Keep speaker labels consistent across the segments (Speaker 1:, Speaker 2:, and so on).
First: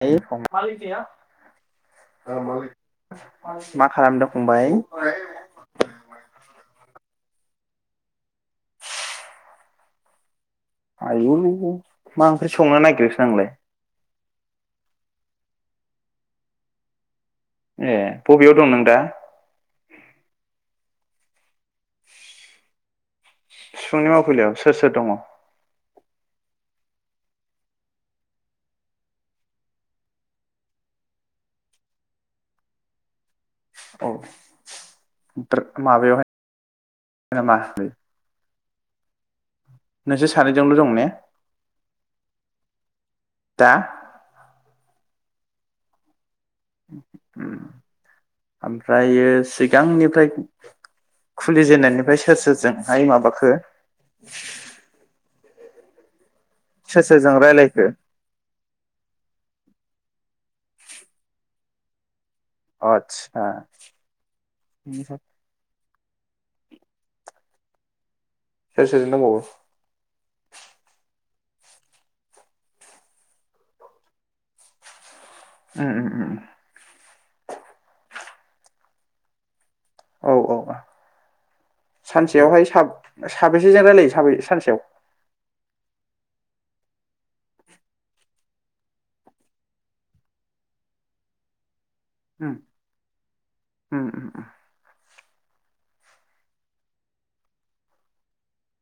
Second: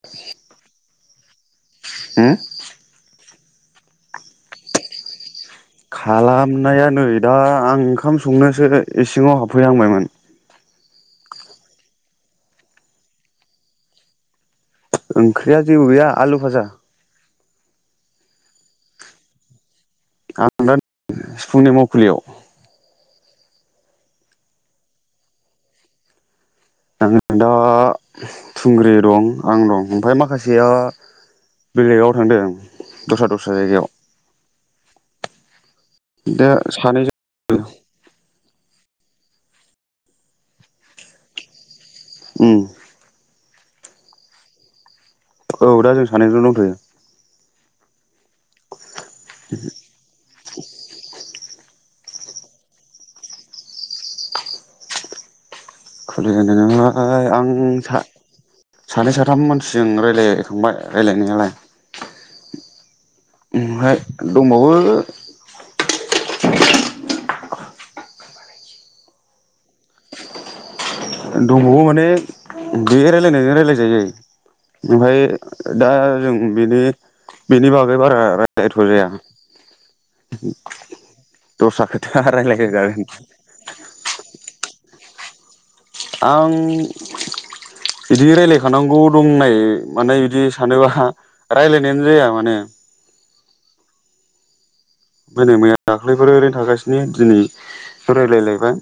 Speaker 1: [unintelligible] मा खालामदों फंबाय? [inaudible]
Speaker 2: खालामनायानै दा आं ओंखाम संनोसो इसिङाव हाबफैहांबायमोन।
Speaker 1: आयौ मा ओंख्रि संनो नागिरोखो नोंलाय?
Speaker 2: ओंख्रिया जेबो गैया आलु फाजा।
Speaker 1: ए बबेयाव दं नों दा?
Speaker 2: आं दा सिफुंनि मावखुलियाव
Speaker 1: सिफुंनि मावखुलियाव सोर सोर दङ?
Speaker 2: आं दा थुंग्रि दं आं दं ओमफाय माखासेया बेलेगाव थांदों दस्रा दस्रा जायगायाव।
Speaker 1: औ [inaudible] माबायावहाय
Speaker 2: दा सानैजों
Speaker 1: [inaudible] नोंसोर सानैजोंल' दं ने?
Speaker 2: उम
Speaker 1: दा
Speaker 2: औ दा जों सानैजोंल' दं।
Speaker 1: [inaudible] [inaudible] फ्रायो सिगांनिफ्राय खुलि जेननाय। ओमफ्राय सोर सोरजोंहाय माबाखो सोर
Speaker 2: नालाय
Speaker 1: सोरजों
Speaker 2: आं
Speaker 1: रायलायखो
Speaker 2: सा सानै साथाम मानसि जों रायलायखांबाय रायलायनायालाय
Speaker 1: आदस
Speaker 2: ओमफ्राय दंबावो।
Speaker 1: सोर सोरजों दंबावो?
Speaker 2: दंबावो माने बे रायलायनायजों रायलायजायो ओमफाय। दा
Speaker 1: उम उम उम
Speaker 2: जों बिनि। बेनि बागै बारा रायलायथ' जाया।
Speaker 1: औ औ
Speaker 2: दस्रा खोथा रायज्लाय
Speaker 1: सानसेयावहाय सा
Speaker 2: जागोन
Speaker 1: साबेसेजों रायलायो साबे सानसेयाव?
Speaker 2: आं बिदि रायलायखानांगौ दंनाय मानाय बिदि सानोबा रायलाय
Speaker 1: ओम ओम ओम ओम।
Speaker 2: मैया दाख्लैफोर ओरैनो थागासिनो दिनै रायलायलायबाय।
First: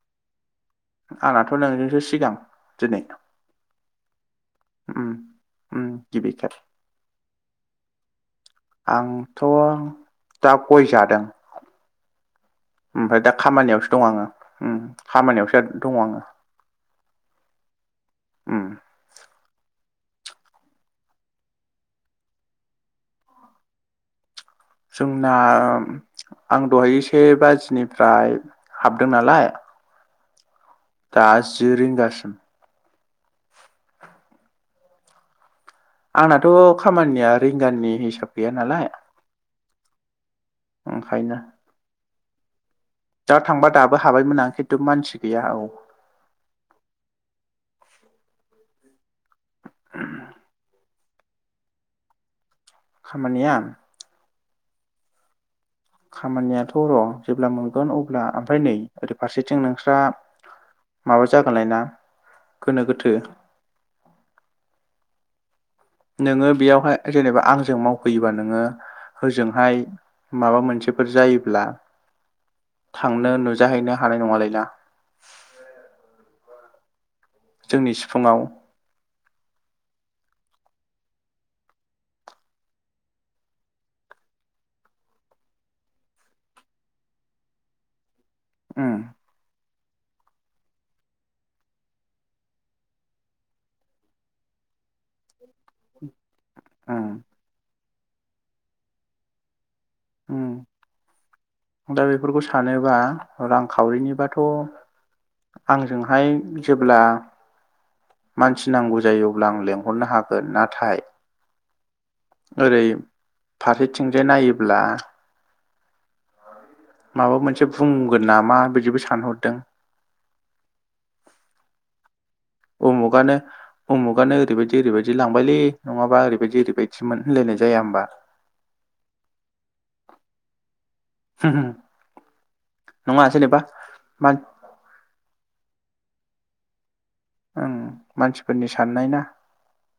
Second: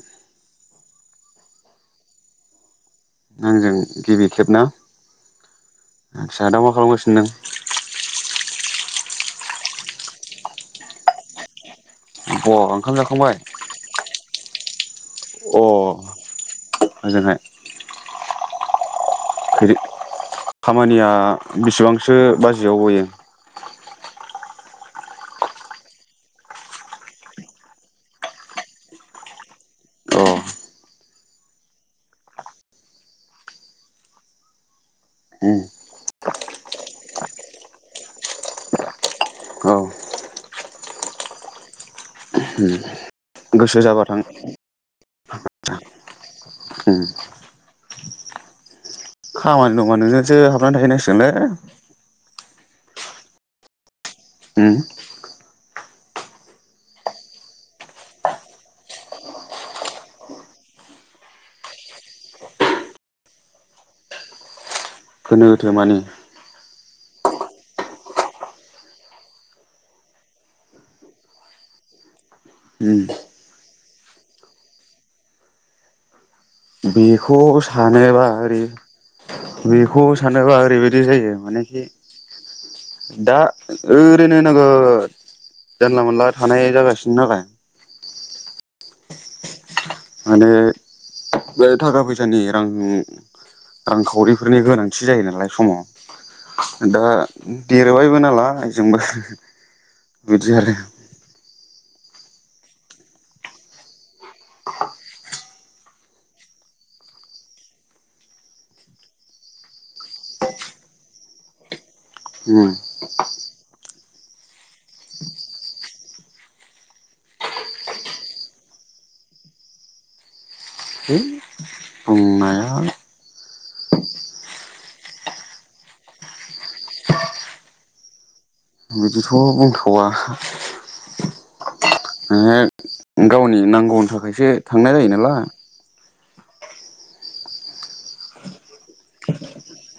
Speaker 1: आंनाथ' नोंजोंसो सिगां। दिनै
Speaker 2: आंजों। गिबि। खेबना
Speaker 1: उम उम
Speaker 2: आ
Speaker 1: गिबि
Speaker 2: फिसा
Speaker 1: खेब
Speaker 2: दा मा खालामगासिनो नों?
Speaker 1: थ दा गय जादों।
Speaker 2: अ ओंखाम
Speaker 1: ओमफाय दा
Speaker 2: जाखांबाय
Speaker 1: खामानियावसो दं आंङो। ओम।
Speaker 2: अ ओजोंहाय।
Speaker 1: ओम।
Speaker 2: खामानिया बेसिबांसो बाजियाव गयो?
Speaker 1: जोंना आं दहाय से बाजिनिफ्राय हाबदों नालाय।
Speaker 2: अ
Speaker 1: दा जि रिंगासिम।
Speaker 2: उम
Speaker 1: आंनाथ' खामानिया रिंगानि हिसाब गैया नालाय।
Speaker 2: औ
Speaker 1: ओंखायनो। दा थांबा
Speaker 2: गोसो
Speaker 1: दाबो
Speaker 2: जाबा थां
Speaker 1: हाबायमोन आं खिन्थु मानसि गैया औ।
Speaker 2: उम खामानि दंबा नोंजोंसो हाबनानै थाहैनांसिगोनलै।
Speaker 1: खामानिया?
Speaker 2: ओम।
Speaker 1: खामानियाथ' र' जेब्ला मोनगोन अब्ला ओमफ्राय नै ओरै फारसेथिं नोंस्रा माबा जागोनलाय ना गोनो गोथो।
Speaker 2: गोनो गोथो मानि
Speaker 1: नोंङो बेयावहाय जेनेबा आंजों मावफैयोबा नोंङो होजोंहाय माबा मोनसेफोर जायोब्ला।
Speaker 2: उम
Speaker 1: थांनो नुजाहैनो हानाय नङालैना
Speaker 2: बे खौ सानोबा
Speaker 1: सिफुङाव
Speaker 2: ओरै बेखौ सानोबा ओरैबायदि जायो मानेखि दा ओरैनो नोगोद जानला मोनला थानाय जागासिनो नालाय।
Speaker 1: ओम।
Speaker 2: माने बे थाखा फैसानि रां रांखावरिफोरनि गोनांथि जायो नालाय समाव दा
Speaker 1: उम
Speaker 2: देरबायबो नालाय जोंबो
Speaker 1: उम
Speaker 2: बिदि आरो
Speaker 1: दा बेफोरखौ सानोबा रांखावरिनिबाथ' आंजोंहाय जेब्ला मानसि नांगौ जायो अब्ला आं लेंहरनो हागोन नाथाय
Speaker 2: उम
Speaker 1: ओरै फारि थिंजाय नायो- ब्ला माबा मोनसे बुंगोन नामा बिदिबो सानहरदों।
Speaker 2: है बुंनाया
Speaker 1: उमुगानो-उमुगानो ओरैबायदि-ओरैबायदि लांबायलै नङाबा ओरैबायदि-ओरैबायदि सोमोन होनलायनाय जाया होमबा।
Speaker 2: बिदिथ' बुंथावा
Speaker 1: हो होम
Speaker 2: ए गावनि नांगौनि
Speaker 1: मान
Speaker 2: थाखायसो थांनाय जायो नालाय
Speaker 1: ओं मानसिफोरनि साननाय ना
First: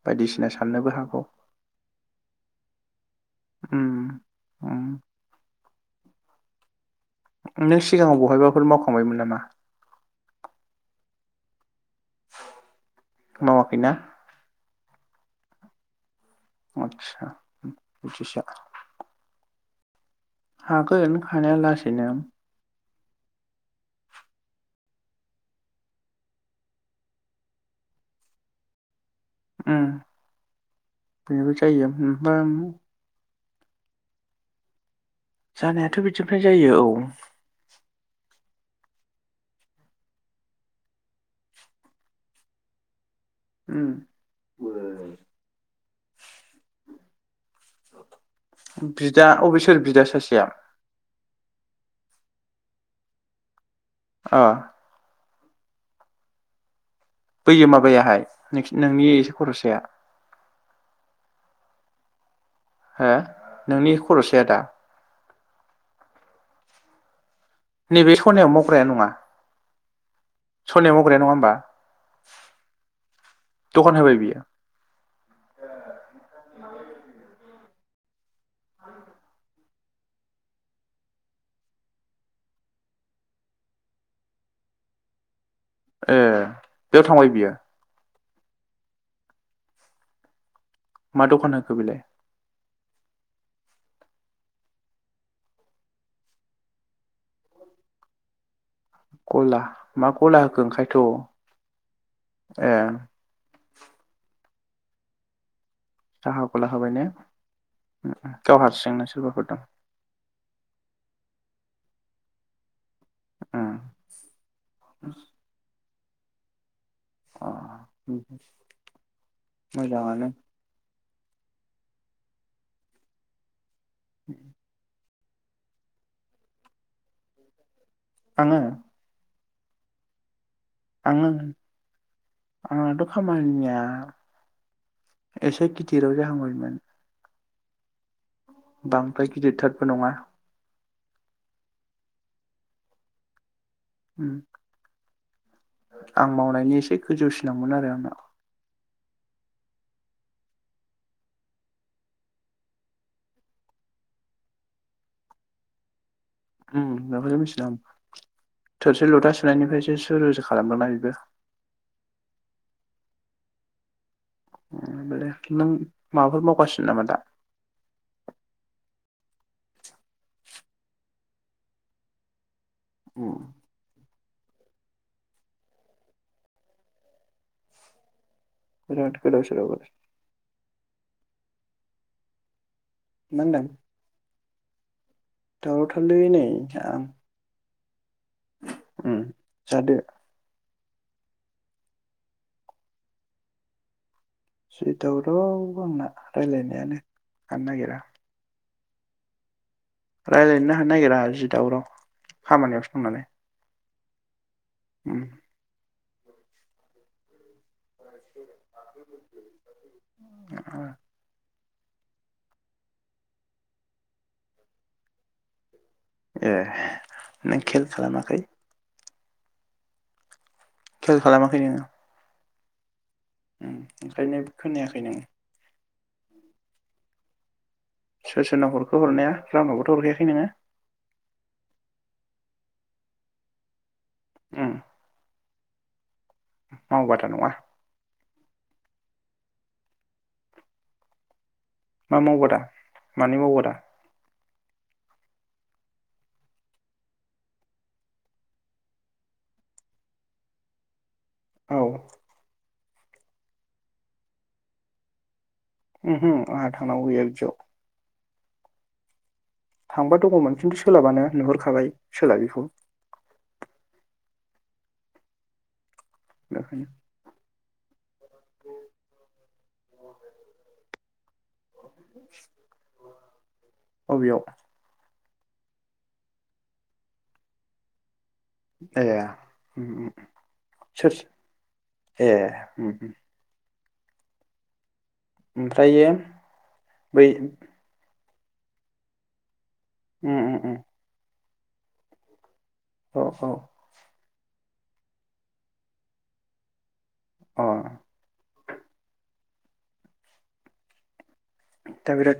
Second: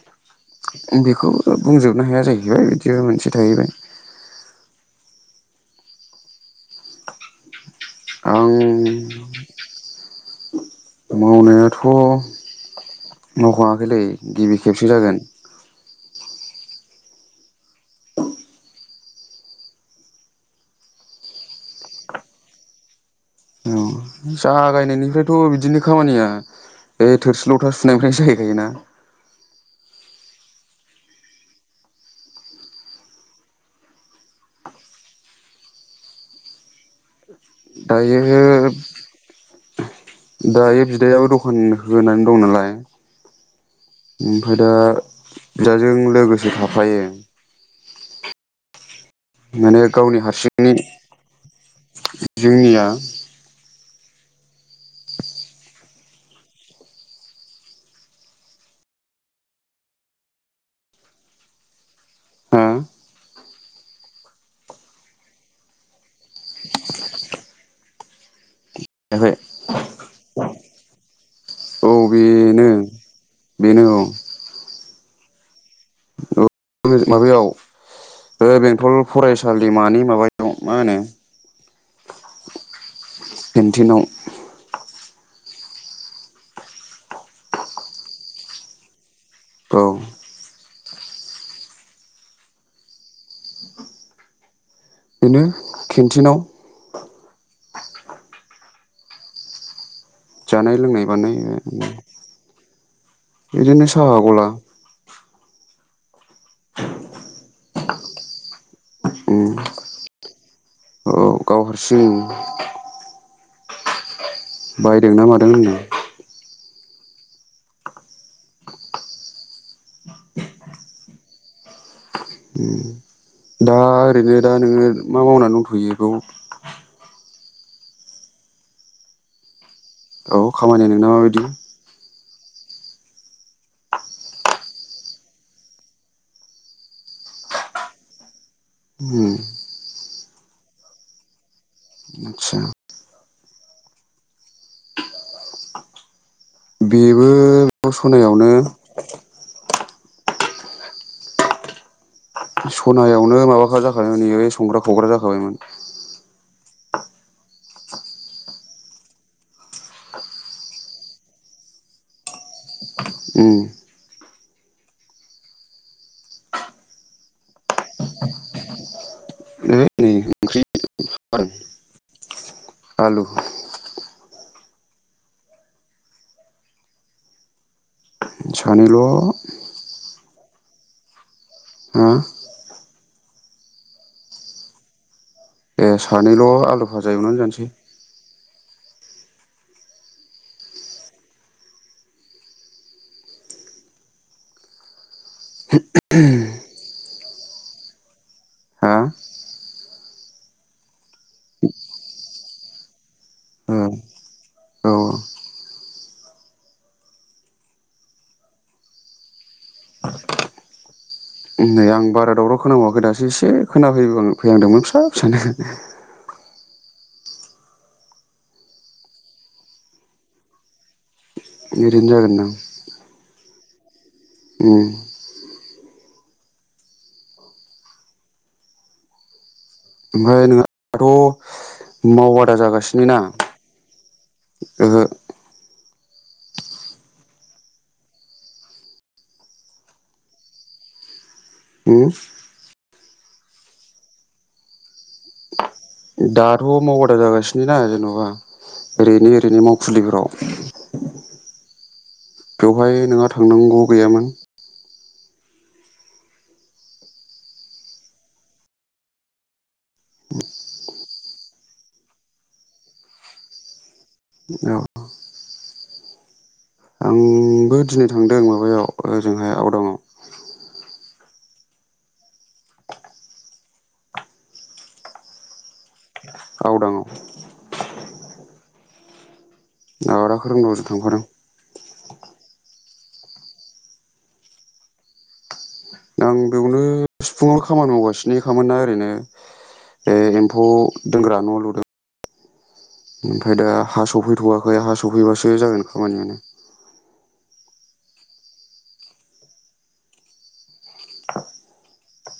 Speaker 1: बायदिसिना सा-
Speaker 2: बेखौ बुंजोबनो हाया जाहैबाय बिदि मोनसे थाहैबाय।
Speaker 1: उम [inaudible] नों सिगाङाव
Speaker 2: आं
Speaker 1: बहायबाफोर मावखांबायमोन नामा?
Speaker 2: थ' मावखाङाखै
Speaker 1: मावाखैना
Speaker 2: दै गिबि खेबसे जागोन।
Speaker 1: आतसा बिदिसो हागोन हानाया लासैनो
Speaker 2: औ जागायनायनिफ्रायथ' बिदिनो खामानिया बे थोरसि लथा सुनायनिफ्रायसो जाहैखायोना।
Speaker 1: उम बेबो जायो उम मा जानायाथ' बिदिफ्राय जायो औ।
Speaker 2: दायो-दायो बिदायाबो दखान होनानै दं नालाय
Speaker 1: उम
Speaker 2: ओमफ्राय दा बिदाजों लोगोसे थाफायो।
Speaker 1: [unintelligible] अबे सोर
Speaker 2: माने
Speaker 1: बिदा
Speaker 2: गावनि
Speaker 1: सासेया
Speaker 2: हारसिंनि जोंनिया
Speaker 1: आ बै माबायाहाय नोंसि नोंनि एसे खरसाया। हा नोंनि खर'सायादा नैबे सनायाव माव- ग्राया नङा
Speaker 2: जायाखै
Speaker 1: सनायाव मावग्राया नङा होमबा
Speaker 2: औ बेनो बेनो
Speaker 1: दखान होबाय
Speaker 2: औ
Speaker 1: बियो?
Speaker 2: [unintelligible] माबायाव बे बेंथल फरायसालि दैमानि माबायाव मा होनो केन्टिआव।
Speaker 1: ए बेयाव थांबाय बियो?
Speaker 2: औ
Speaker 1: मा दखान होखो बेलाय?
Speaker 2: बेनो केन्टिनाव।
Speaker 1: गला। मा गला होखो
Speaker 2: जानाय
Speaker 1: ओंखायथ'
Speaker 2: लोंनाय बानाय,
Speaker 1: ए
Speaker 2: बिदिनो साहा गला।
Speaker 1: साहा गला होबाय ने? गावहा सिं ना
Speaker 2: उम
Speaker 1: सोरबाफोर दं?
Speaker 2: सिं।
Speaker 1: उम
Speaker 2: बायदोंना मादों होनो।
Speaker 1: अ मोजाङानो।
Speaker 2: उम दा ओरैनो दा नोङो मा मावना दंथ'यो बाव?
Speaker 1: आङो?
Speaker 2: औ खामानिनाय नोंना
Speaker 1: आङो
Speaker 2: माबायदि?
Speaker 1: आंनाथ' खामानिया एसे गिदिराव जाहांबायमोन।
Speaker 2: उम
Speaker 1: बांद्राय गिदिरथारबो नङा।
Speaker 2: आतसा।
Speaker 1: उम औ [inaudible] आं मावनायनि एसे गोजौसिनावमोन आरो आंना।
Speaker 2: आ [inaudible] सनायावनो माबाखा जाखायमोन बे संग्रा खावग्रा जाखाबायमोन।
Speaker 1: उम बेखौसो मिथिदो आं थोरसि लथा सुनायनिफ्रायसो सु रुसो खालामदों ना बेबो।
Speaker 2: उम
Speaker 1: उम होमबालाय नों माबाफोर मावगासिनो नामा दा?
Speaker 2: है नै ओंख्रि आलु सानैल'
Speaker 1: बिराद गोदाव सोराव
Speaker 2: हो?
Speaker 1: माहोनदों?
Speaker 2: ए
Speaker 1: नै
Speaker 2: सानैल' आलु
Speaker 1: आं
Speaker 2: फाजा एवनानै जानोसै।
Speaker 1: उम जादो। जि दावराव। आंना रायलायनायानो थानो नागिरा
Speaker 2: हा
Speaker 1: रायलायनोनो हानो नागिरा जि दावराव खामानियाव सो दंनालाय
Speaker 2: औ
Speaker 1: उ
Speaker 2: औ
Speaker 1: औ
Speaker 2: नै आं बारा दावराव खोना बावाखै दासो एसे खोनाफै फैहांदोंमोन फिसा फिसानो
Speaker 1: ए नों खेल खालामाखै खेल खालामाखै नोङो
Speaker 2: ओरैनो जागोनदां [inaudible]
Speaker 1: उम ओंखायनो
Speaker 2: उम
Speaker 1: खोनायाखै नों सोर सोरनाव हरखो हरनाया रावनावबोथ' हरखायाखै नोङो
Speaker 2: ओमफ्राय नों हाथ' मावबादा जागासि नोना ओहो
Speaker 1: माव बादा नङा
Speaker 2: उम
Speaker 1: मा मावबादा? मानि मावबादा?
Speaker 2: दाथ' मावबादा जागासिनोना जेन'बा ओरैनि ओरैनि मावखुलिफोराव
Speaker 1: औ
Speaker 2: बेवहाय नोंहा थांनांगौ गैयामोन
Speaker 1: ओहो आंहा थांनांगौ गैया बिदियाव थांबा दङमोन खिन्थु सोलाबाना नुहुरखाबाय सोलाबिखौ
Speaker 2: औ
Speaker 1: बेखायनो
Speaker 2: आंबो दिनै थांदों माबायाव ओजों हाय बाव दङ
Speaker 1: अबियाव
Speaker 2: गावदां आव
Speaker 1: आया या
Speaker 2: दावरा खोरोमदाव जों थांफादों।
Speaker 1: ए उम उम
Speaker 2: आं बेयावनो तिफुंआव खामानि मावगासिनो बिखामोनना ओरैनो ए
Speaker 1: उम उम
Speaker 2: एम्फौ
Speaker 1: उम
Speaker 2: दोनग्रा न' लुदों
Speaker 1: औ औ
Speaker 2: ओमफ्राय दा हा सौफै गथ'वाखै हा सफैबासो जागोन खामानियानो
Speaker 1: अ दा बिराद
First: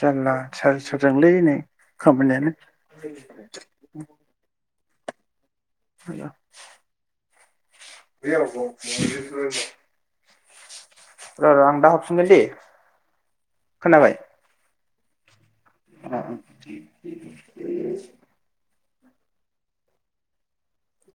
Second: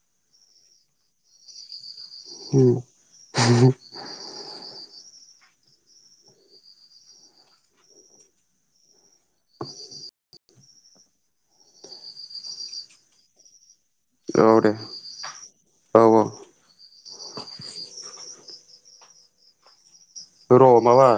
Speaker 1: जानला स सोरजोंलैनाय खामानियानो र' र' आं दा हरफिनगोन दे खोनाबाय
Speaker 2: औ दे औ औ
Speaker 1: [inaudible]
Speaker 2: र' माबा